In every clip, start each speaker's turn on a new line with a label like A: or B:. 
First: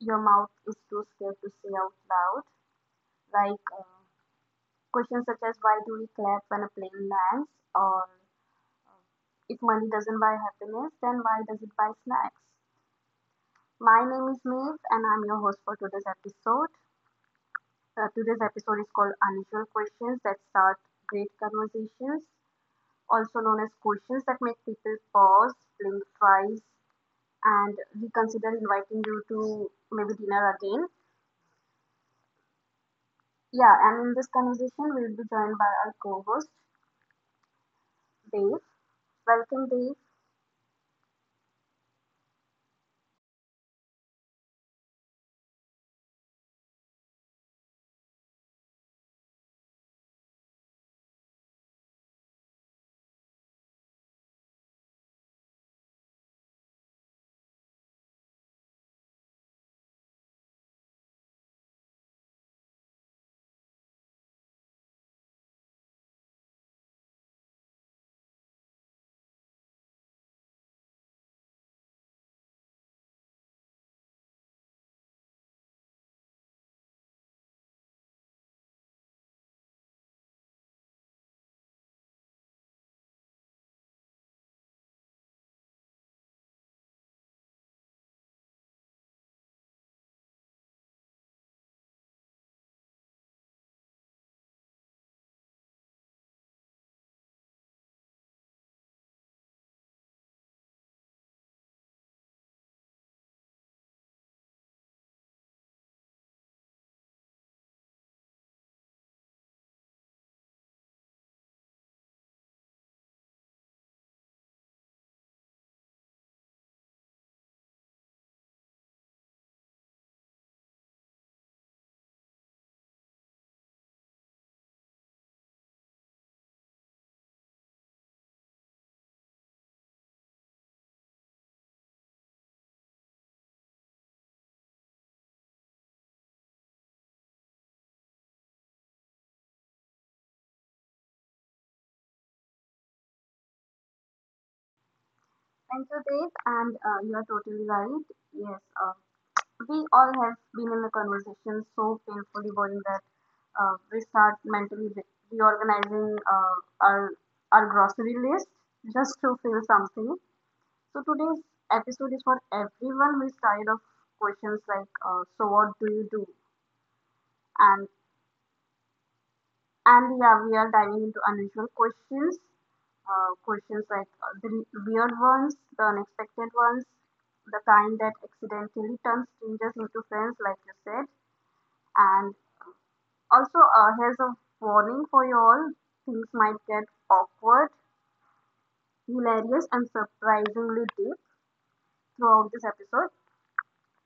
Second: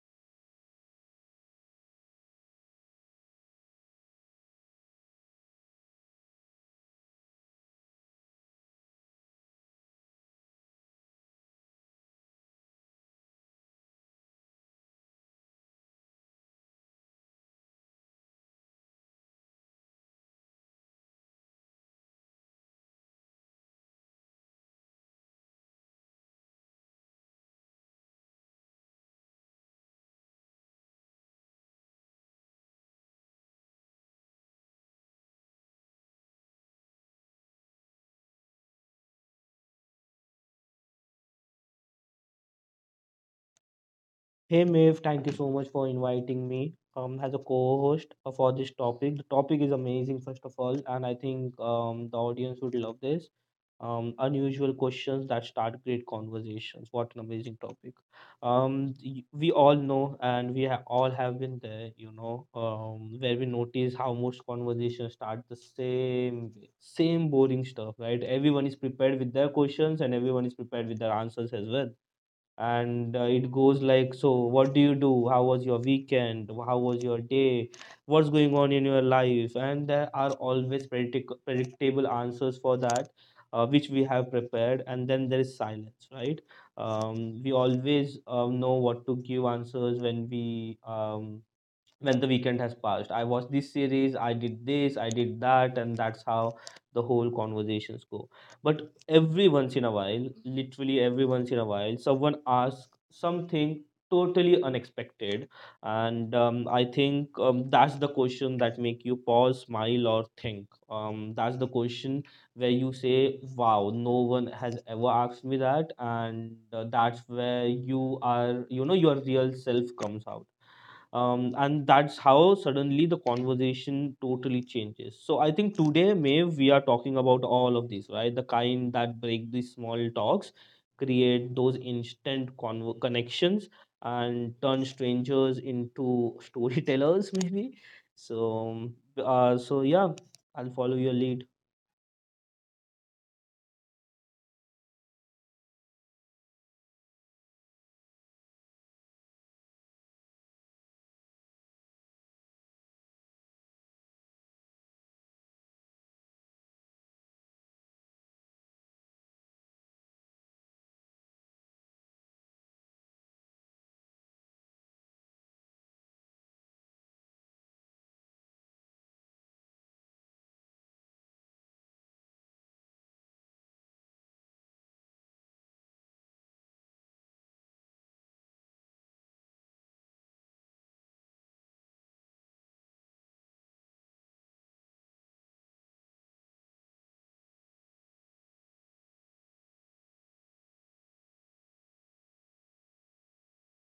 A: your mouth is too scared to say out loud. Like, questions such as why do we clap when a plane lands, or uh, if money doesn't buy happiness, then why does it buy snacks? My name is Maeve, and I'm your host for today's episode. Today's episode is called Unusual Questions That Start Great Conversations, also known as questions that make people pause, blink twice, and reconsider inviting you to maybe dinner again. Yeah, and in this conversation, we'll be joined by our co host, Dave. Welcome, Dave.
B: Hey Maeve, thank you so much for inviting me as a co-host for this topic. The topic is amazing, first of all, and I think the audience would love this. Unusual questions that start great conversations. What an amazing topic! We all know, and we all have been there, you know, where we notice how most conversations start the same, way, same boring stuff, right? Everyone is prepared with their questions, and everyone is prepared with their answers as well, and it goes like, so what do you do, how was your weekend, how was your day, what's going on in your life? And there are always predictable answers for that, which we have prepared, and then there is silence, right? We always know what to give answers when we, when the weekend has passed. I watched this series, I did this, I did that, and that's how the whole conversations go. But every once in a while, literally every once in a while, someone asks something totally unexpected, and I think that's the question that make you pause, smile, or think. That's the question where you say, wow, no one has ever asked me that. And that's where you are, you know, your real self comes out. And that's how suddenly the conversation totally changes. So I think today, Maeve, we are talking about all of these, right? The kind that break these small talks, create those instant connections, and turn strangers into storytellers maybe. So so yeah, I'll follow your lead.
A: Thank you, Dave. And you are totally right. Yes, we all have been in a conversation so painfully boring that we start mentally reorganizing our, our grocery list just to feel something. So today's episode is for everyone who is tired of questions like, so what do you do? And and yeah, we are diving into unusual questions, questions like the weird ones, the unexpected ones, the kind that accidentally turns strangers into friends, like you said. And also, here's a warning for you all: things might get awkward, hilarious, and surprisingly deep throughout this episode.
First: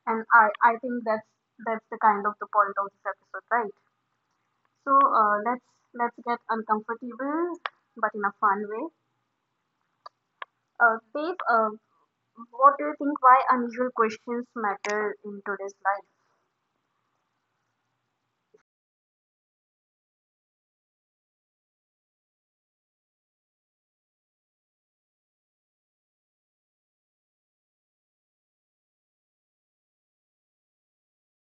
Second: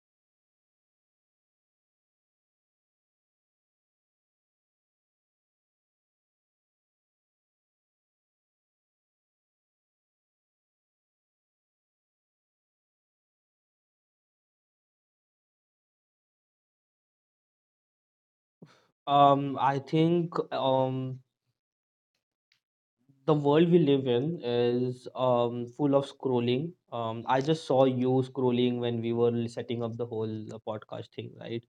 A: And I think that's the kind of the point of this episode, right? So let's get uncomfortable, but in a fun way. Babe, what do you think? Why unusual questions matter in today's life?
B: I think the world we live in is full of scrolling. I just saw you scrolling when we were setting up the whole podcast thing, right?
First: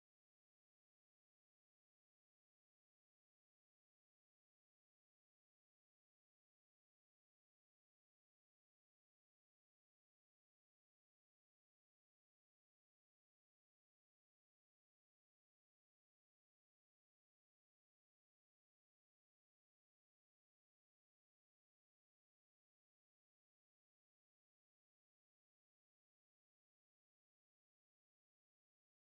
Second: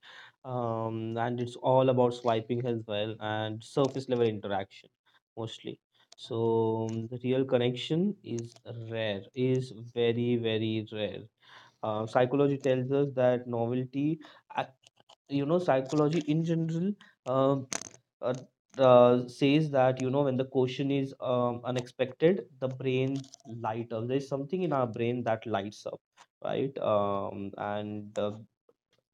B: And it's all about swiping as well, and surface level interaction mostly. So the real connection is rare, is very, very rare. Psychology tells us that novelty uh, you know, psychology in general, um, uh, says that, you know, when the question is unexpected, the brain light up, there's something in our brain that lights up, right? And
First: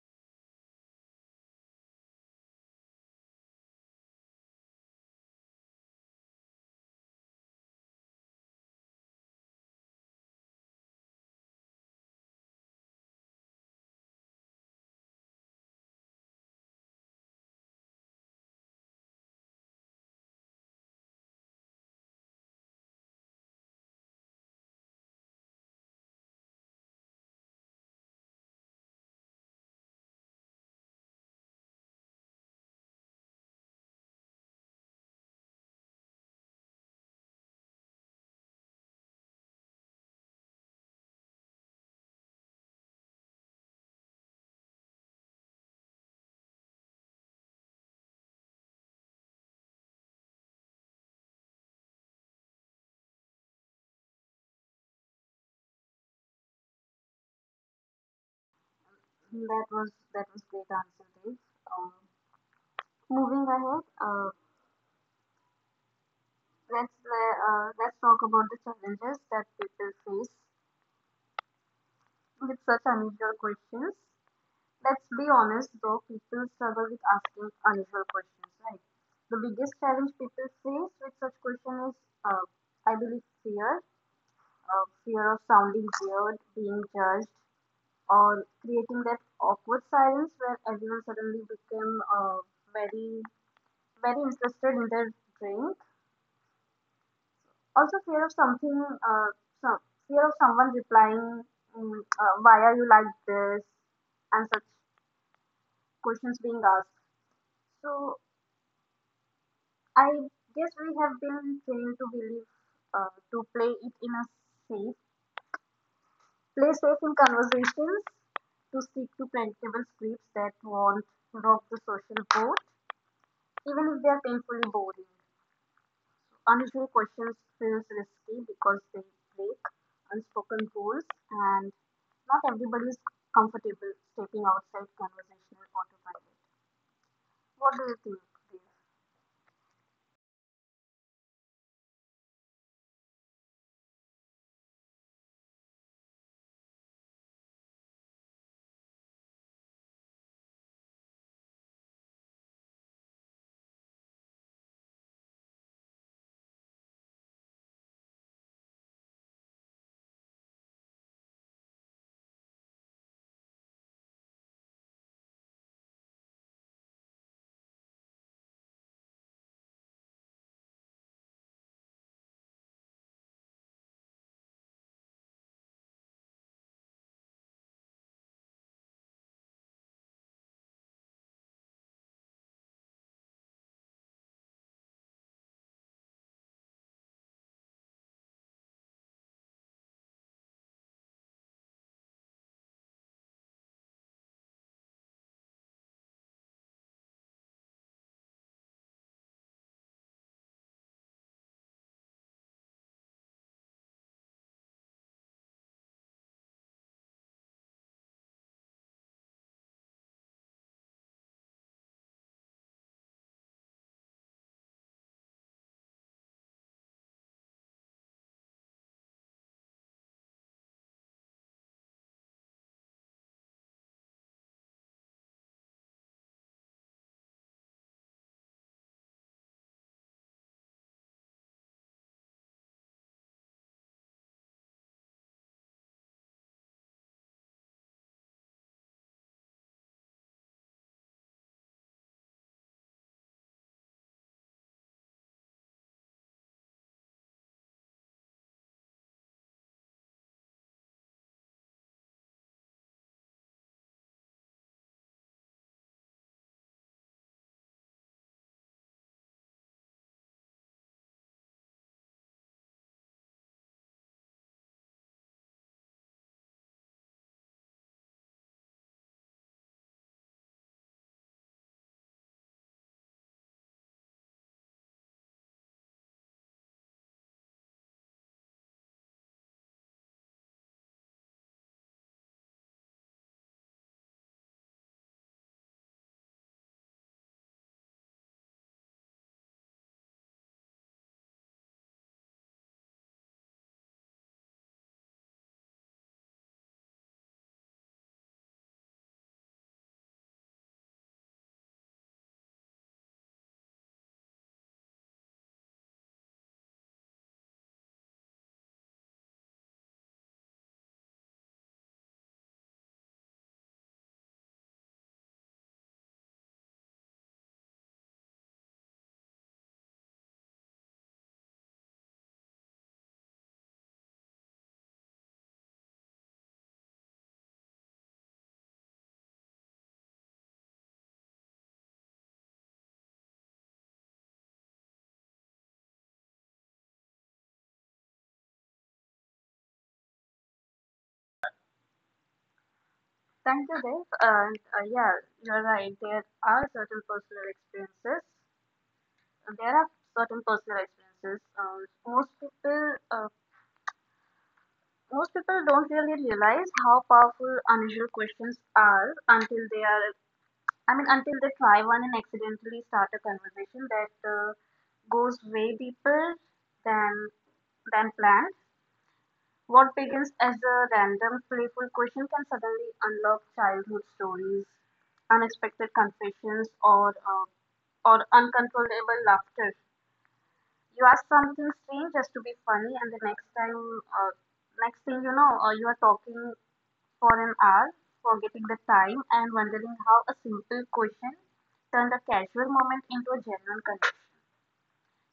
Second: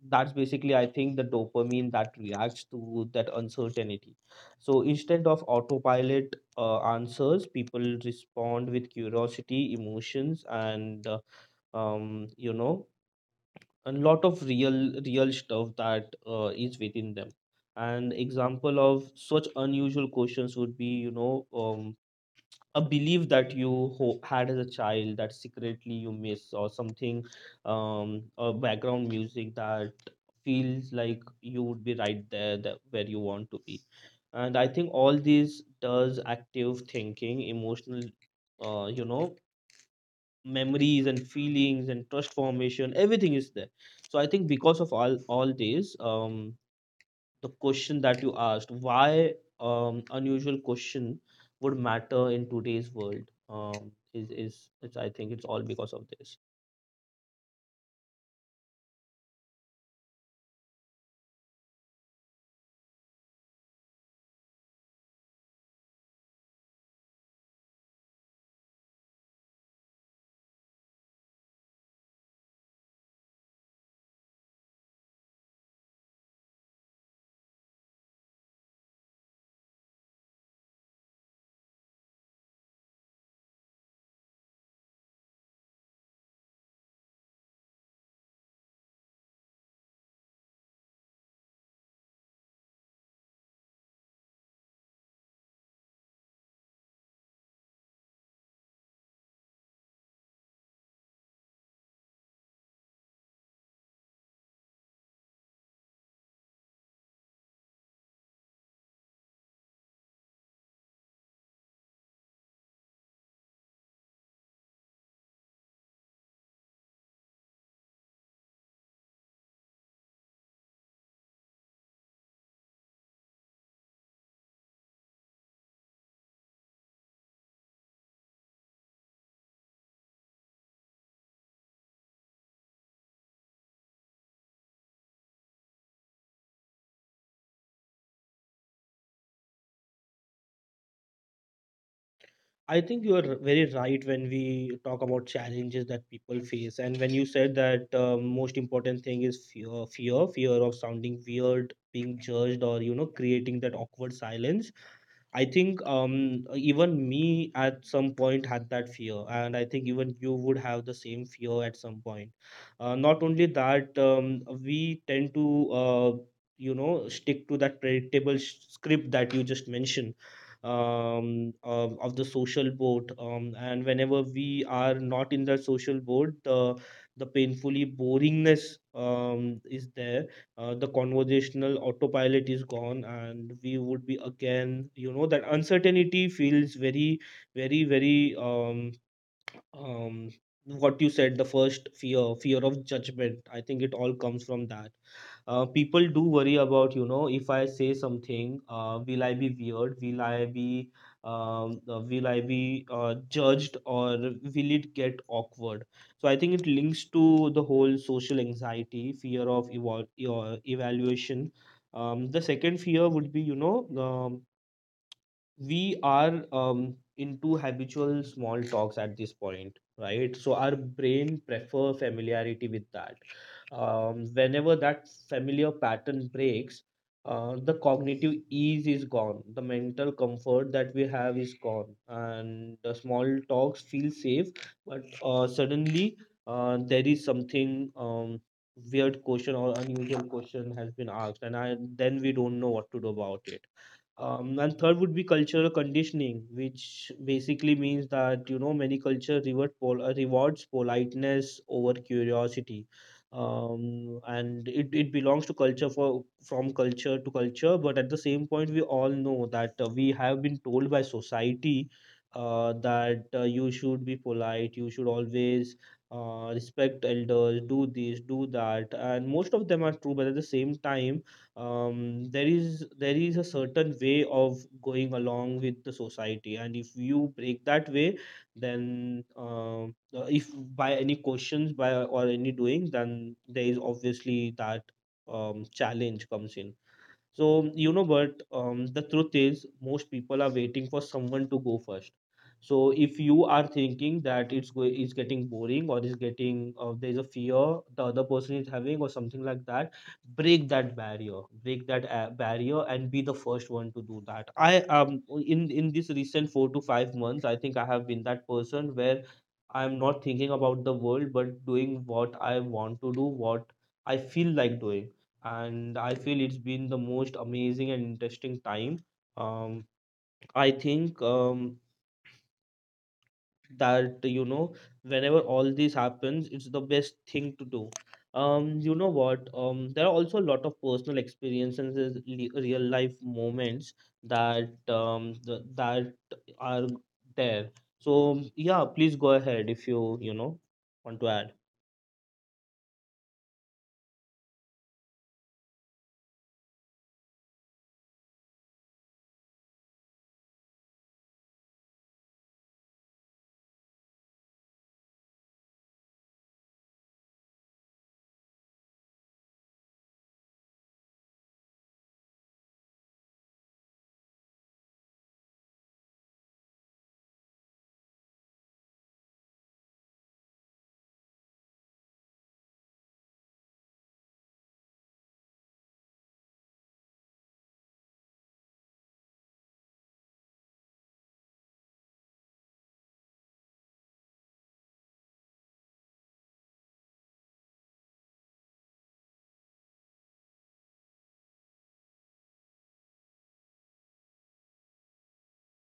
B: that's basically, I think, the dopamine that reacts to that uncertainty. So instead of autopilot answers, people respond with curiosity, emotions, and you know, a lot of real stuff that is within them. And example of such unusual questions would be, you know, a belief that you had as a child that secretly you miss or something. Um, a background music that feels like you would be right there, that where you want to be. And I think all this does active thinking, emotional, you know, memories and feelings and trust formation, everything is there. So I think because of all these, the question that you asked, why unusual question would matter in today's world, is it's I think it's all because of this.
A: That was great answer, Dave. Um, Moving ahead, let's talk about the challenges that people face with such unusual questions. Let's be honest though, people struggle with asking unusual questions, right? The biggest challenge people face with such question is, uh, I believe, fear. Fear of sounding weird, being judged, or creating that awkward silence where everyone suddenly became very, very interested in their drink. Also, fear of something, some, fear of someone replying, why are you like this, and such questions being asked. So, I guess we have been trained to believe to play it safe, play safe in conversations, to stick to predictable scripts that won't rock the social boat, even if they are painfully boring. Unusual questions feels risky because they break unspoken rules, and not everybody is comfortable stepping outside conversational autopilot. What do you think, Dev?
B: I think you are very right when we talk about challenges that people face. And when you said that, most important thing is fear fear fear of sounding weird, being judged, or, you know, creating that awkward silence. I think even me at some point had that fear, and I think even you would have the same fear at some point. Not only that, we tend to you know, stick to that predictable script that you just mentioned, of the social boat, and whenever we are not in that social boat, the painfully boringness is there. Uh, the conversational autopilot is gone, and we would be again, you know, that uncertainty feels very, very, very um what you said, the first fear, fear of judgment, I think it all comes from that. Uh, people do worry about, you know, if I say something, will I be weird, will I be judged, or will it get awkward? So I think it links to the whole social anxiety, fear of your evaluation. Um, the second fear would be, you know, we are into habitual small talks at this point, right? So our brain prefer familiarity with that. Um, whenever that familiar pattern breaks, the cognitive ease is gone, the mental comfort that we have is gone, and the small talks feel safe. But suddenly, there is something, weird question or unusual question has been asked, and I, then we don't know what to do about it. Um, and third would be cultural conditioning, which basically means that, you know, many culture reward rewards politeness over curiosity, and it belongs to culture for from culture to culture. But at the same point, we all know that we have been told by society that you should be polite, you should always respect elders, do this, do that, and most of them are true. But at the same time, there is a certain way of going along with the society, and if you break that way, then if by any questions by or any doings, then there is obviously that challenge comes in. So, you know, but the truth is, most people are waiting for someone to go first. So, if you are thinking that it's getting boring, or is getting, there's a fear the other person is having or something like that, break that barrier, and be the first one to do that. I in this recent 4 to 5 months, I think I have been that person where I'm not thinking about the world, but doing what I want to do, what I feel like doing. And I feel it's been the most amazing and interesting time. Um, I think, that, you know, whenever all this happens, it's the best thing to do. You know what? There are also a lot of personal experiences, real life moments that that are there. So yeah, please go ahead if you, you know, want to add.
A: Thank you, Dev. And yeah, you're right. There are certain personal experiences. There are certain personal experiences. Um, Most people, uh, don't really realize how powerful unusual questions are until they are. I mean, until they try one and accidentally start a conversation that goes way deeper than than planned. What begins as a random, playful question can suddenly unlock childhood stories, unexpected confessions, or uncontrollable laughter. You ask something strange just to be funny, and uh, next thing you know, you are talking for an hour, forgetting the time, and wondering how a simple question turned a casual moment into a genuine connection.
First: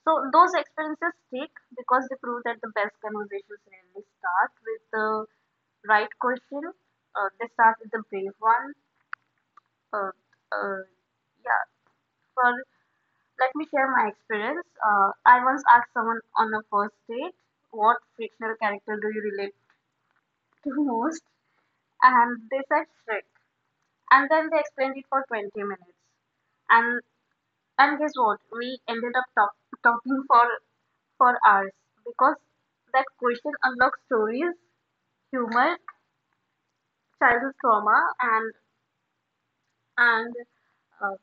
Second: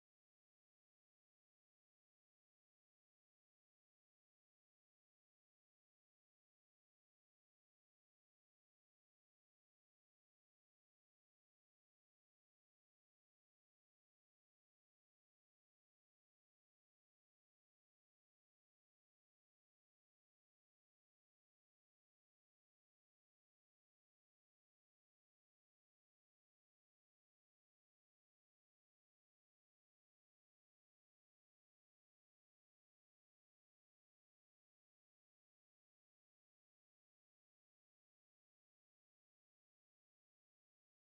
A: So those experiences stick because they prove that the best conversations rarely start with the right question. They start with the brave one. Uh, uh, yeah. For Let me share my experience. I once asked someone on a first date, "What fictional character do you relate to most?" And they said Shrek. And then they explained it for 20 minutes. And And guess what? We ended up talking for hours because that question unlocks stories, humor, childhood trauma, and and uh,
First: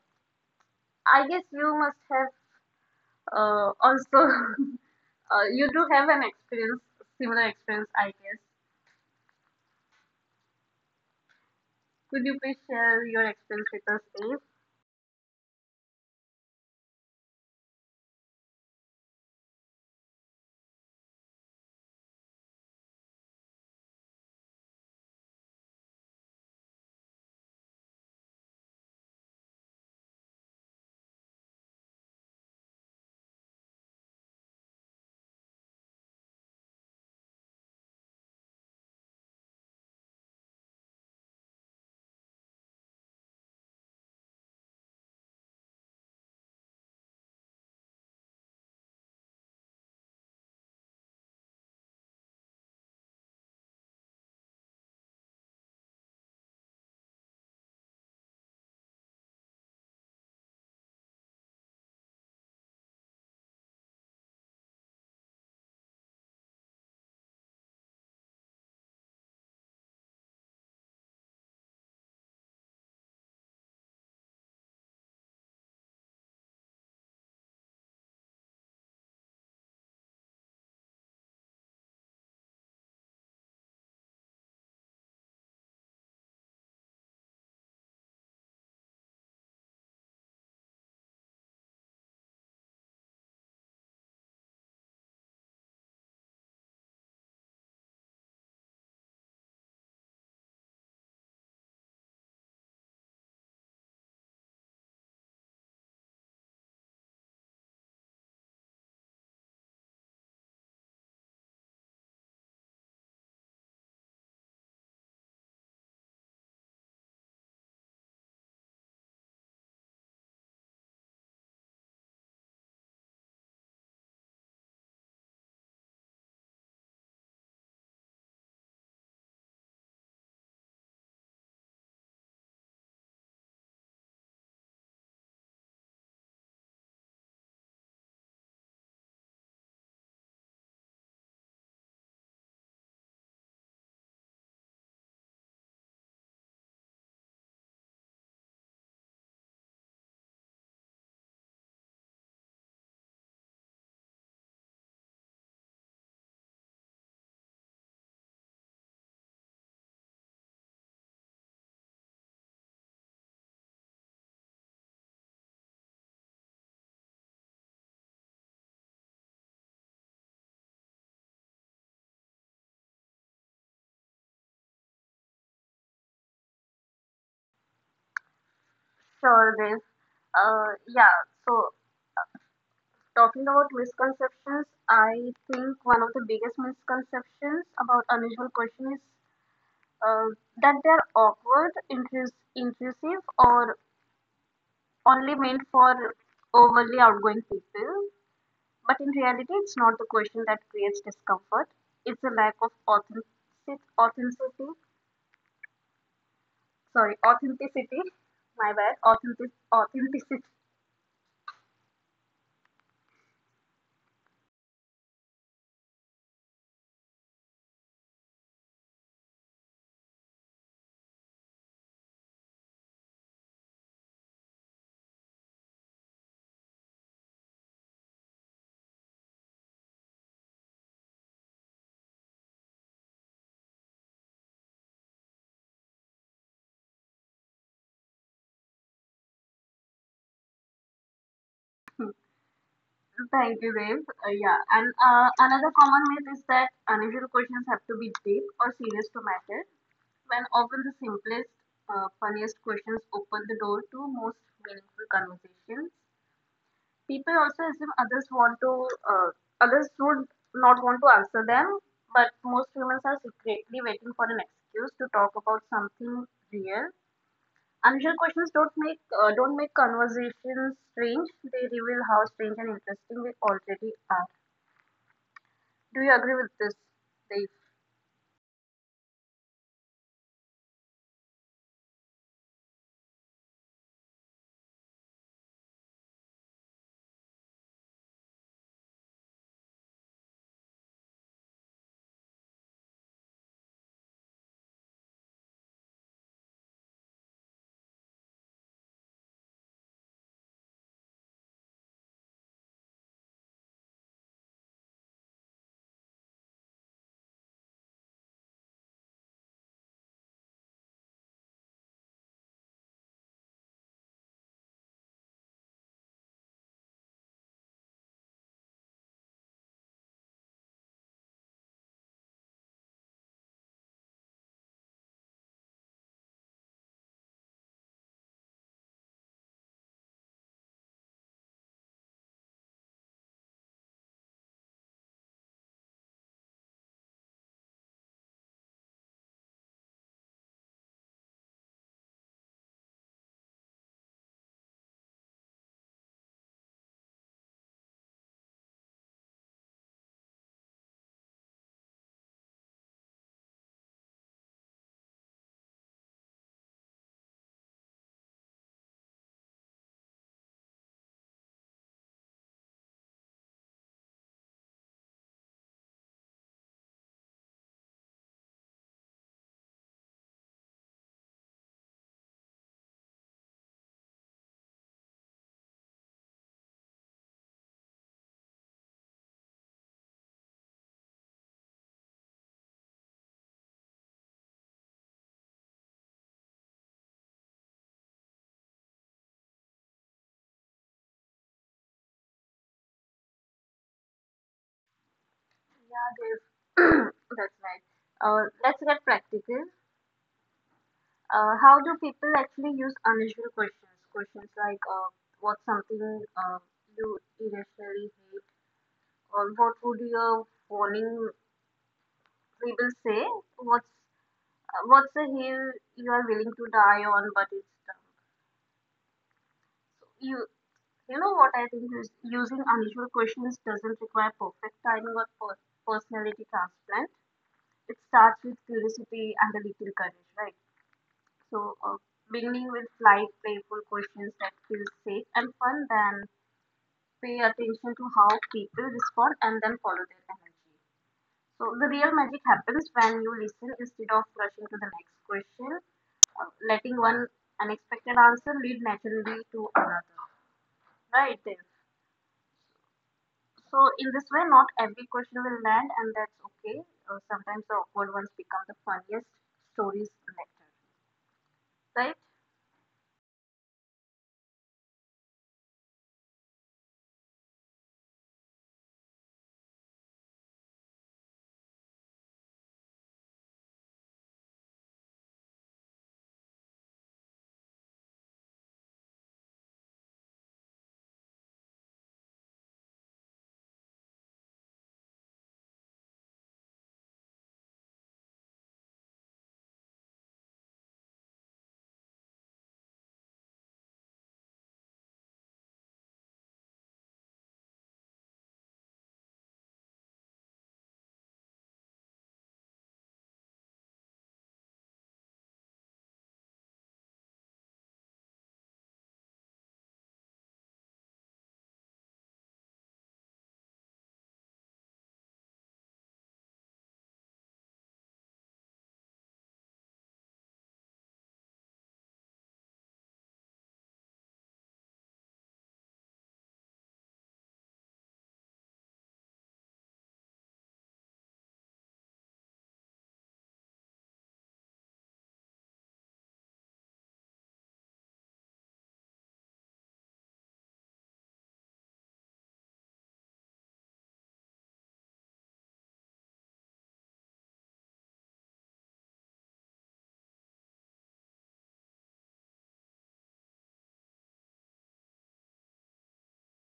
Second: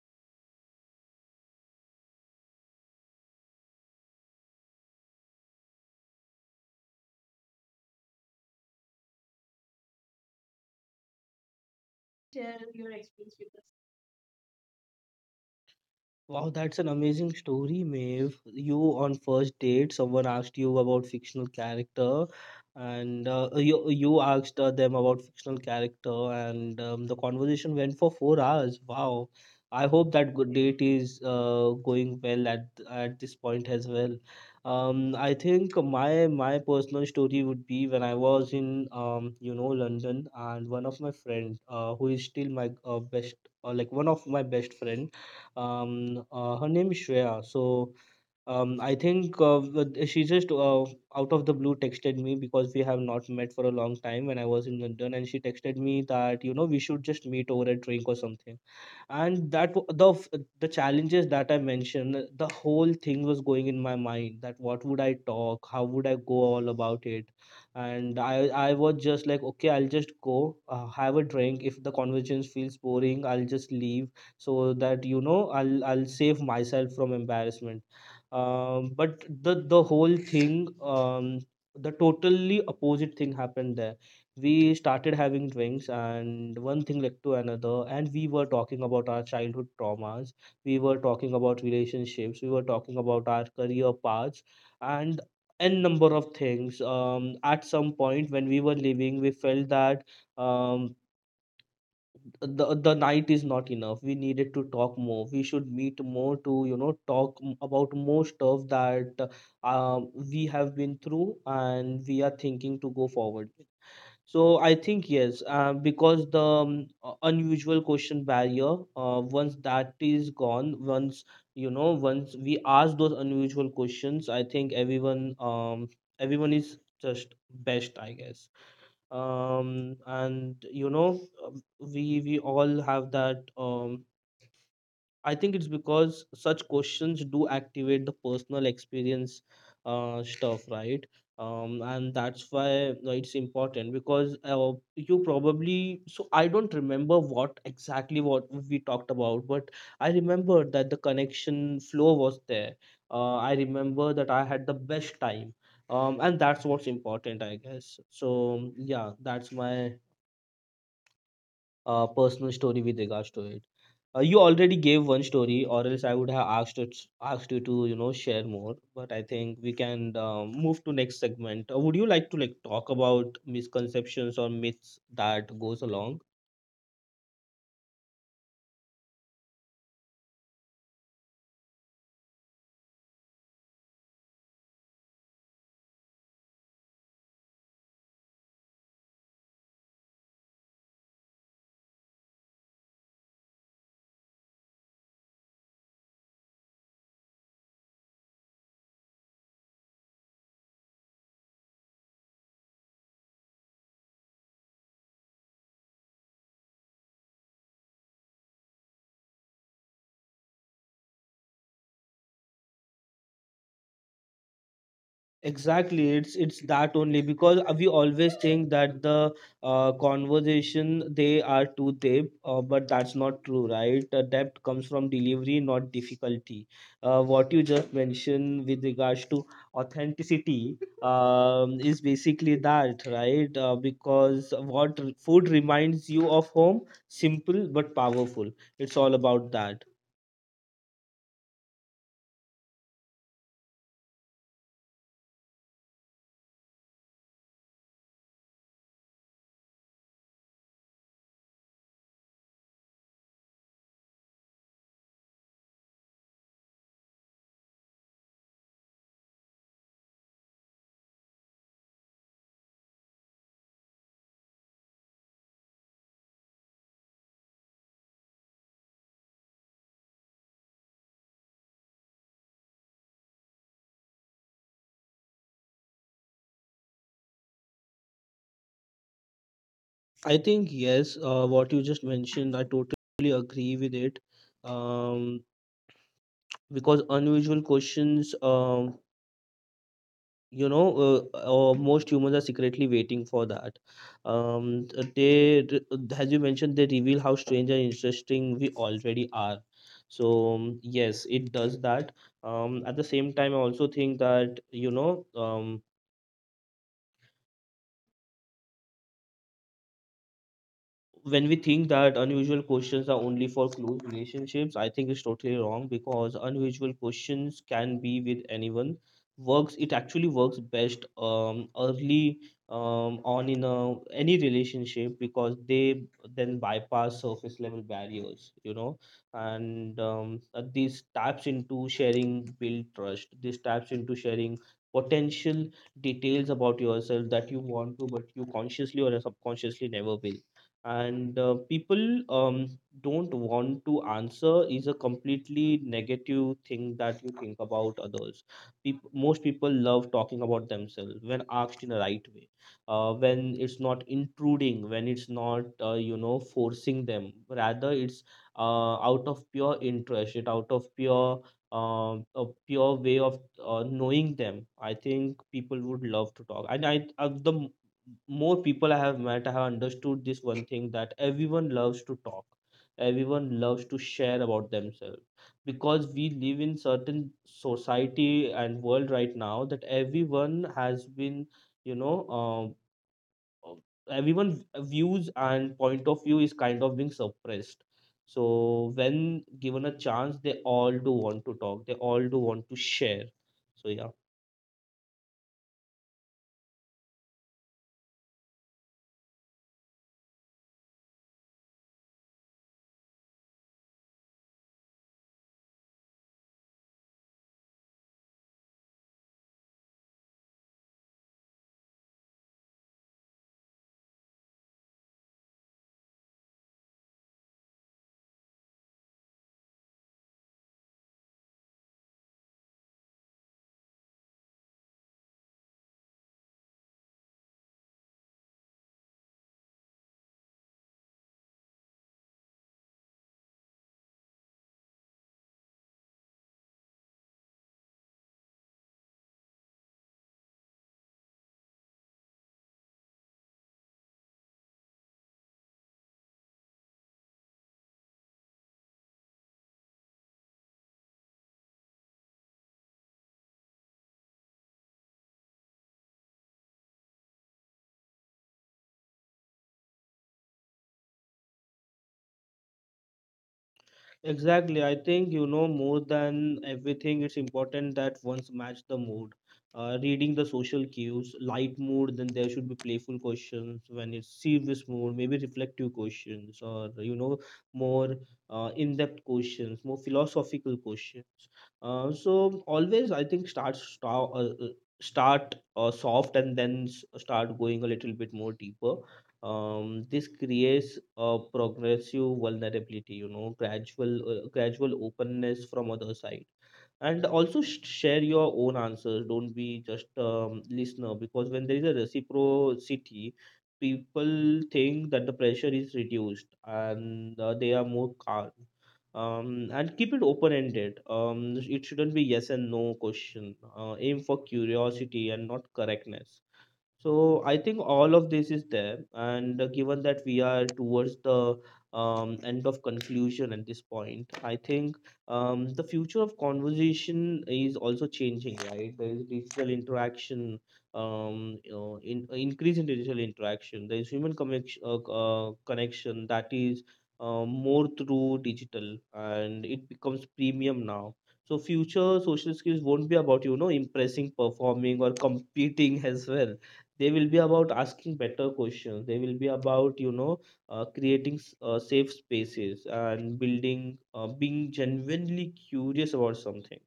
A: I guess you must have also you do have an experience similar experience. I guess. Could you please share your experience with us, Dave?
B: Wow, that's an amazing story, Maeve. You on first date, someone asked you about fictional character, and uh, you asked them about fictional character, and the conversation went for 4 hours. Wow, I hope that good date is going well at this point as well. I think my personal story would be when I was in you know, London, and one of my friend who is still my best, like one of my best friend, her name is Shreya. So I think she just out of the blue texted me, because we have not met for a long time when I was in London, and she texted me that, you know, we should just meet over a drink or something. And that w- the f- the challenges that I mentioned, the whole thing was going in my mind, that what would I talk, how would I go all about it, and I was just like, okay, I'll just go have a drink. If the conversation feels boring, I'll just leave, so that, you know, I'll save myself from embarrassment. Um, but the whole thing, the totally opposite thing happened there. We started having drinks, and one thing led to another, and we were talking about our childhood traumas, we were talking about relationships, we were talking about our career paths, and n number of things. Um, at some point when we were leaving, we felt that um, the night is not enough, we needed to talk more, we should meet more to, you know, talk about more stuff that uh, we have been through, and we are thinking to go forward. So I think, yes, because the unusual question barrier, once that is gone, once, you know, once we ask those unusual questions, I think um everyone is just best, I guess. And you know, we all have that. I think it's because such questions do activate the personal experience stuff, right? And that's why it's important, because you probably, so I don't remember what exactly what we talked about, but I remember that the connection flow was there. Uh, I remember that I had the best time. And that's what's important, I guess. So yeah, that's my personal story with regards to it. You already gave one story, or else I would have asked it, asked you to, you know, share more. But I think we can move to next segment. Would you like to like talk about misconceptions or myths that goes along?
A: Sure, Dave. Yeah. So Talking about misconceptions, I think one of the biggest misconceptions about unusual question is uh, that they're awkward, intrusive, or only meant for overly outgoing people. But in reality, it's not the question that creates discomfort. It's a lack of authenticity. Sorry, authenticity. My bad. Authenticity.
B: Exactly, it's that only because we always think that the conversation, they are too deep, but that's not true, right? Depth comes from delivery, not difficulty. What you just mentioned with regards to authenticity is basically that, right? Because what food reminds you of home. Simple but powerful. It's all about that.
A: Thank you, Dave. Yeah, and another common myth is that unusual questions have to be deep or serious to matter, when often the simplest, funniest questions open the door to most meaningful conversations. People also assume uh, others would not want to answer them, but most humans are secretly waiting for an excuse to talk about something real. Unusual questions don't make conversations strange. They reveal how strange and interesting they already are. Do you agree with this, Dave?
B: I think yes. What you just mentioned, I totally agree with it. um because unusual questions, most humans are secretly waiting for that. um they, as you mentioned, they reveal how strange and interesting we already are. So yes, it does that. At the same time, I also think that when we think that unusual questions are only for close relationships, I think it's totally wrong because unusual questions can be with anyone. Works it actually works best early on in any relationship because they then bypass surface level barriers, you know, and this taps into sharing build trust. This taps into sharing potential details about yourself that you want to, but you consciously or subconsciously never will. And people don't want to answer is a completely negative thing that you think about others. Most people love talking about themselves when asked in a right way, when it's not intruding, when it's not forcing them, rather it's out of pure interest, it out of pure a pure way of knowing them. I think people would love to talk, and I the more people I have met, I have understood this one thing, that everyone loves to talk, everyone loves to share about themselves, because we live in certain society and world right now that everyone has been, you know, uh, everyone views and point of view is kind of being suppressed. So when given a chance, they all do want to talk, they all do want to share. So yeah.
A: Yeah, Dave. That's right. Let's get practical. How do people actually use unusual questions? Questions like, what's something you irrationally hate? Or what would your warning label say? What's what's a hill you are willing to die on, but it's dumb? So you know what I think is using unusual questions doesn't require perfect timing or personality transplant. It starts with curiosity and a little courage, right? So, beginning with light, playful questions that feel safe and fun, then pay attention to how people respond and then follow their energy. So, the real magic happens when you listen instead of rushing to the next question, letting one unexpected answer lead naturally to another, right? There. So, in this way, not every question will land, and that's okay. Sometimes the awkward ones become the funniest stories later, right?
B: Exactly. I think, you know, more than everything, it's important that ones match the mood. Reading the social cues, light mood, then there should be playful questions. When it's serious mood, maybe reflective questions or, you know, more in-depth questions, more philosophical questions. So always, I think, start soft and then start going a little bit more deeper. This creates a progressive vulnerability, you know, gradual gradual openness from other side. And also share your own answers, don't be just listener, because when there is a reciprocity, people think that the pressure is reduced and they are more calm. And keep it open ended. It shouldn't be yes and no question. Aim for curiosity and not correctness. So I think all of this is there, and given that we are towards the end of conclusion at this point, I think the future of conversation is also changing, right? There is digital interaction, you know, increase in digital interaction. There is human connection, connection that is more through digital, and it becomes premium now. So future social skills won't be about, you know, impressing, performing, or competing as well. They will be about asking better questions. They will be about, you know, creating safe spaces and building being genuinely curious about something.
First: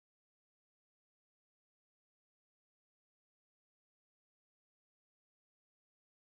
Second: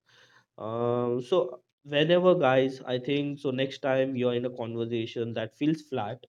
B: So whenever guys, I think, so next time you're in a conversation that feels flat,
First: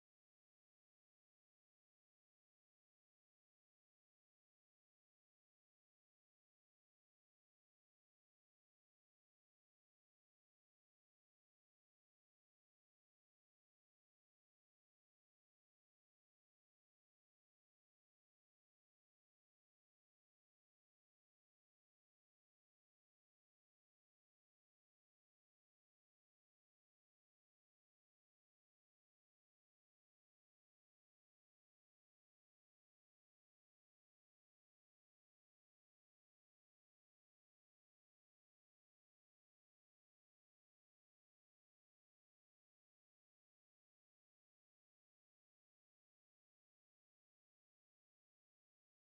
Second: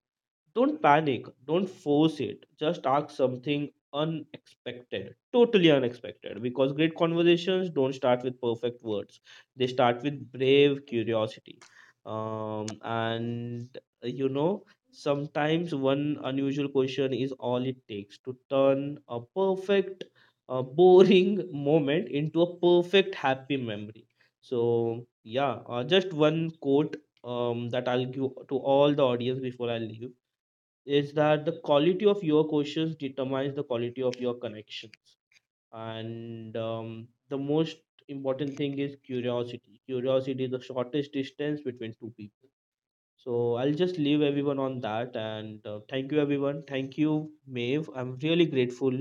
B: don't panic, don't force it. Just ask something unexpected, totally unexpected. Because great conversations don't start with perfect words, they start with brave curiosity. Um, and uh, you know, Sometimes one unusual question is all it takes to turn a perfect, boring moment into a perfect happy memory. So yeah. Just one quote that I'll give to all the audience before I leave is that the quality of your questions determines the quality of your connections. And the most important thing is curiosity. Curiosity is the shortest distance between two people. So I'll just leave everyone on that. And thank you everyone, thank you Maeve, I'm really grateful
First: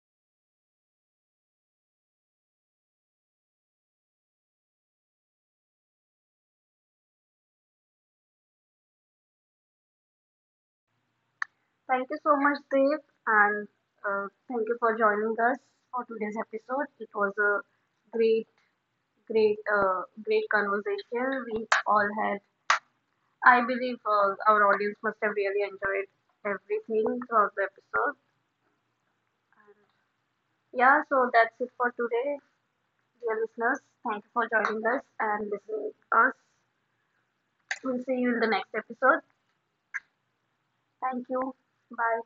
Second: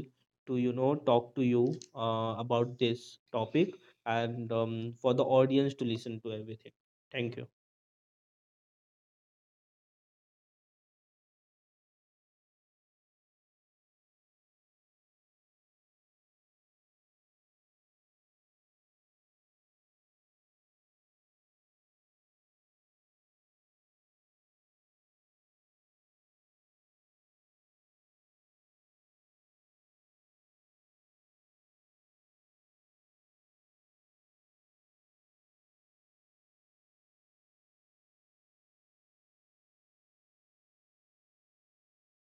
B: to, you know, talk to you about this topic, and for the audience to listen to everything. Thank you.
A: Thank you so much, Dave, and thank you for joining us for today's episode. It was a great, great, great conversation we all had. I believe our audience must have really enjoyed everything throughout the episode. And yeah, so that's it for today, dear listeners. Thank you for joining us and listening to us. We'll see you in the next episode. Thank you. Bye.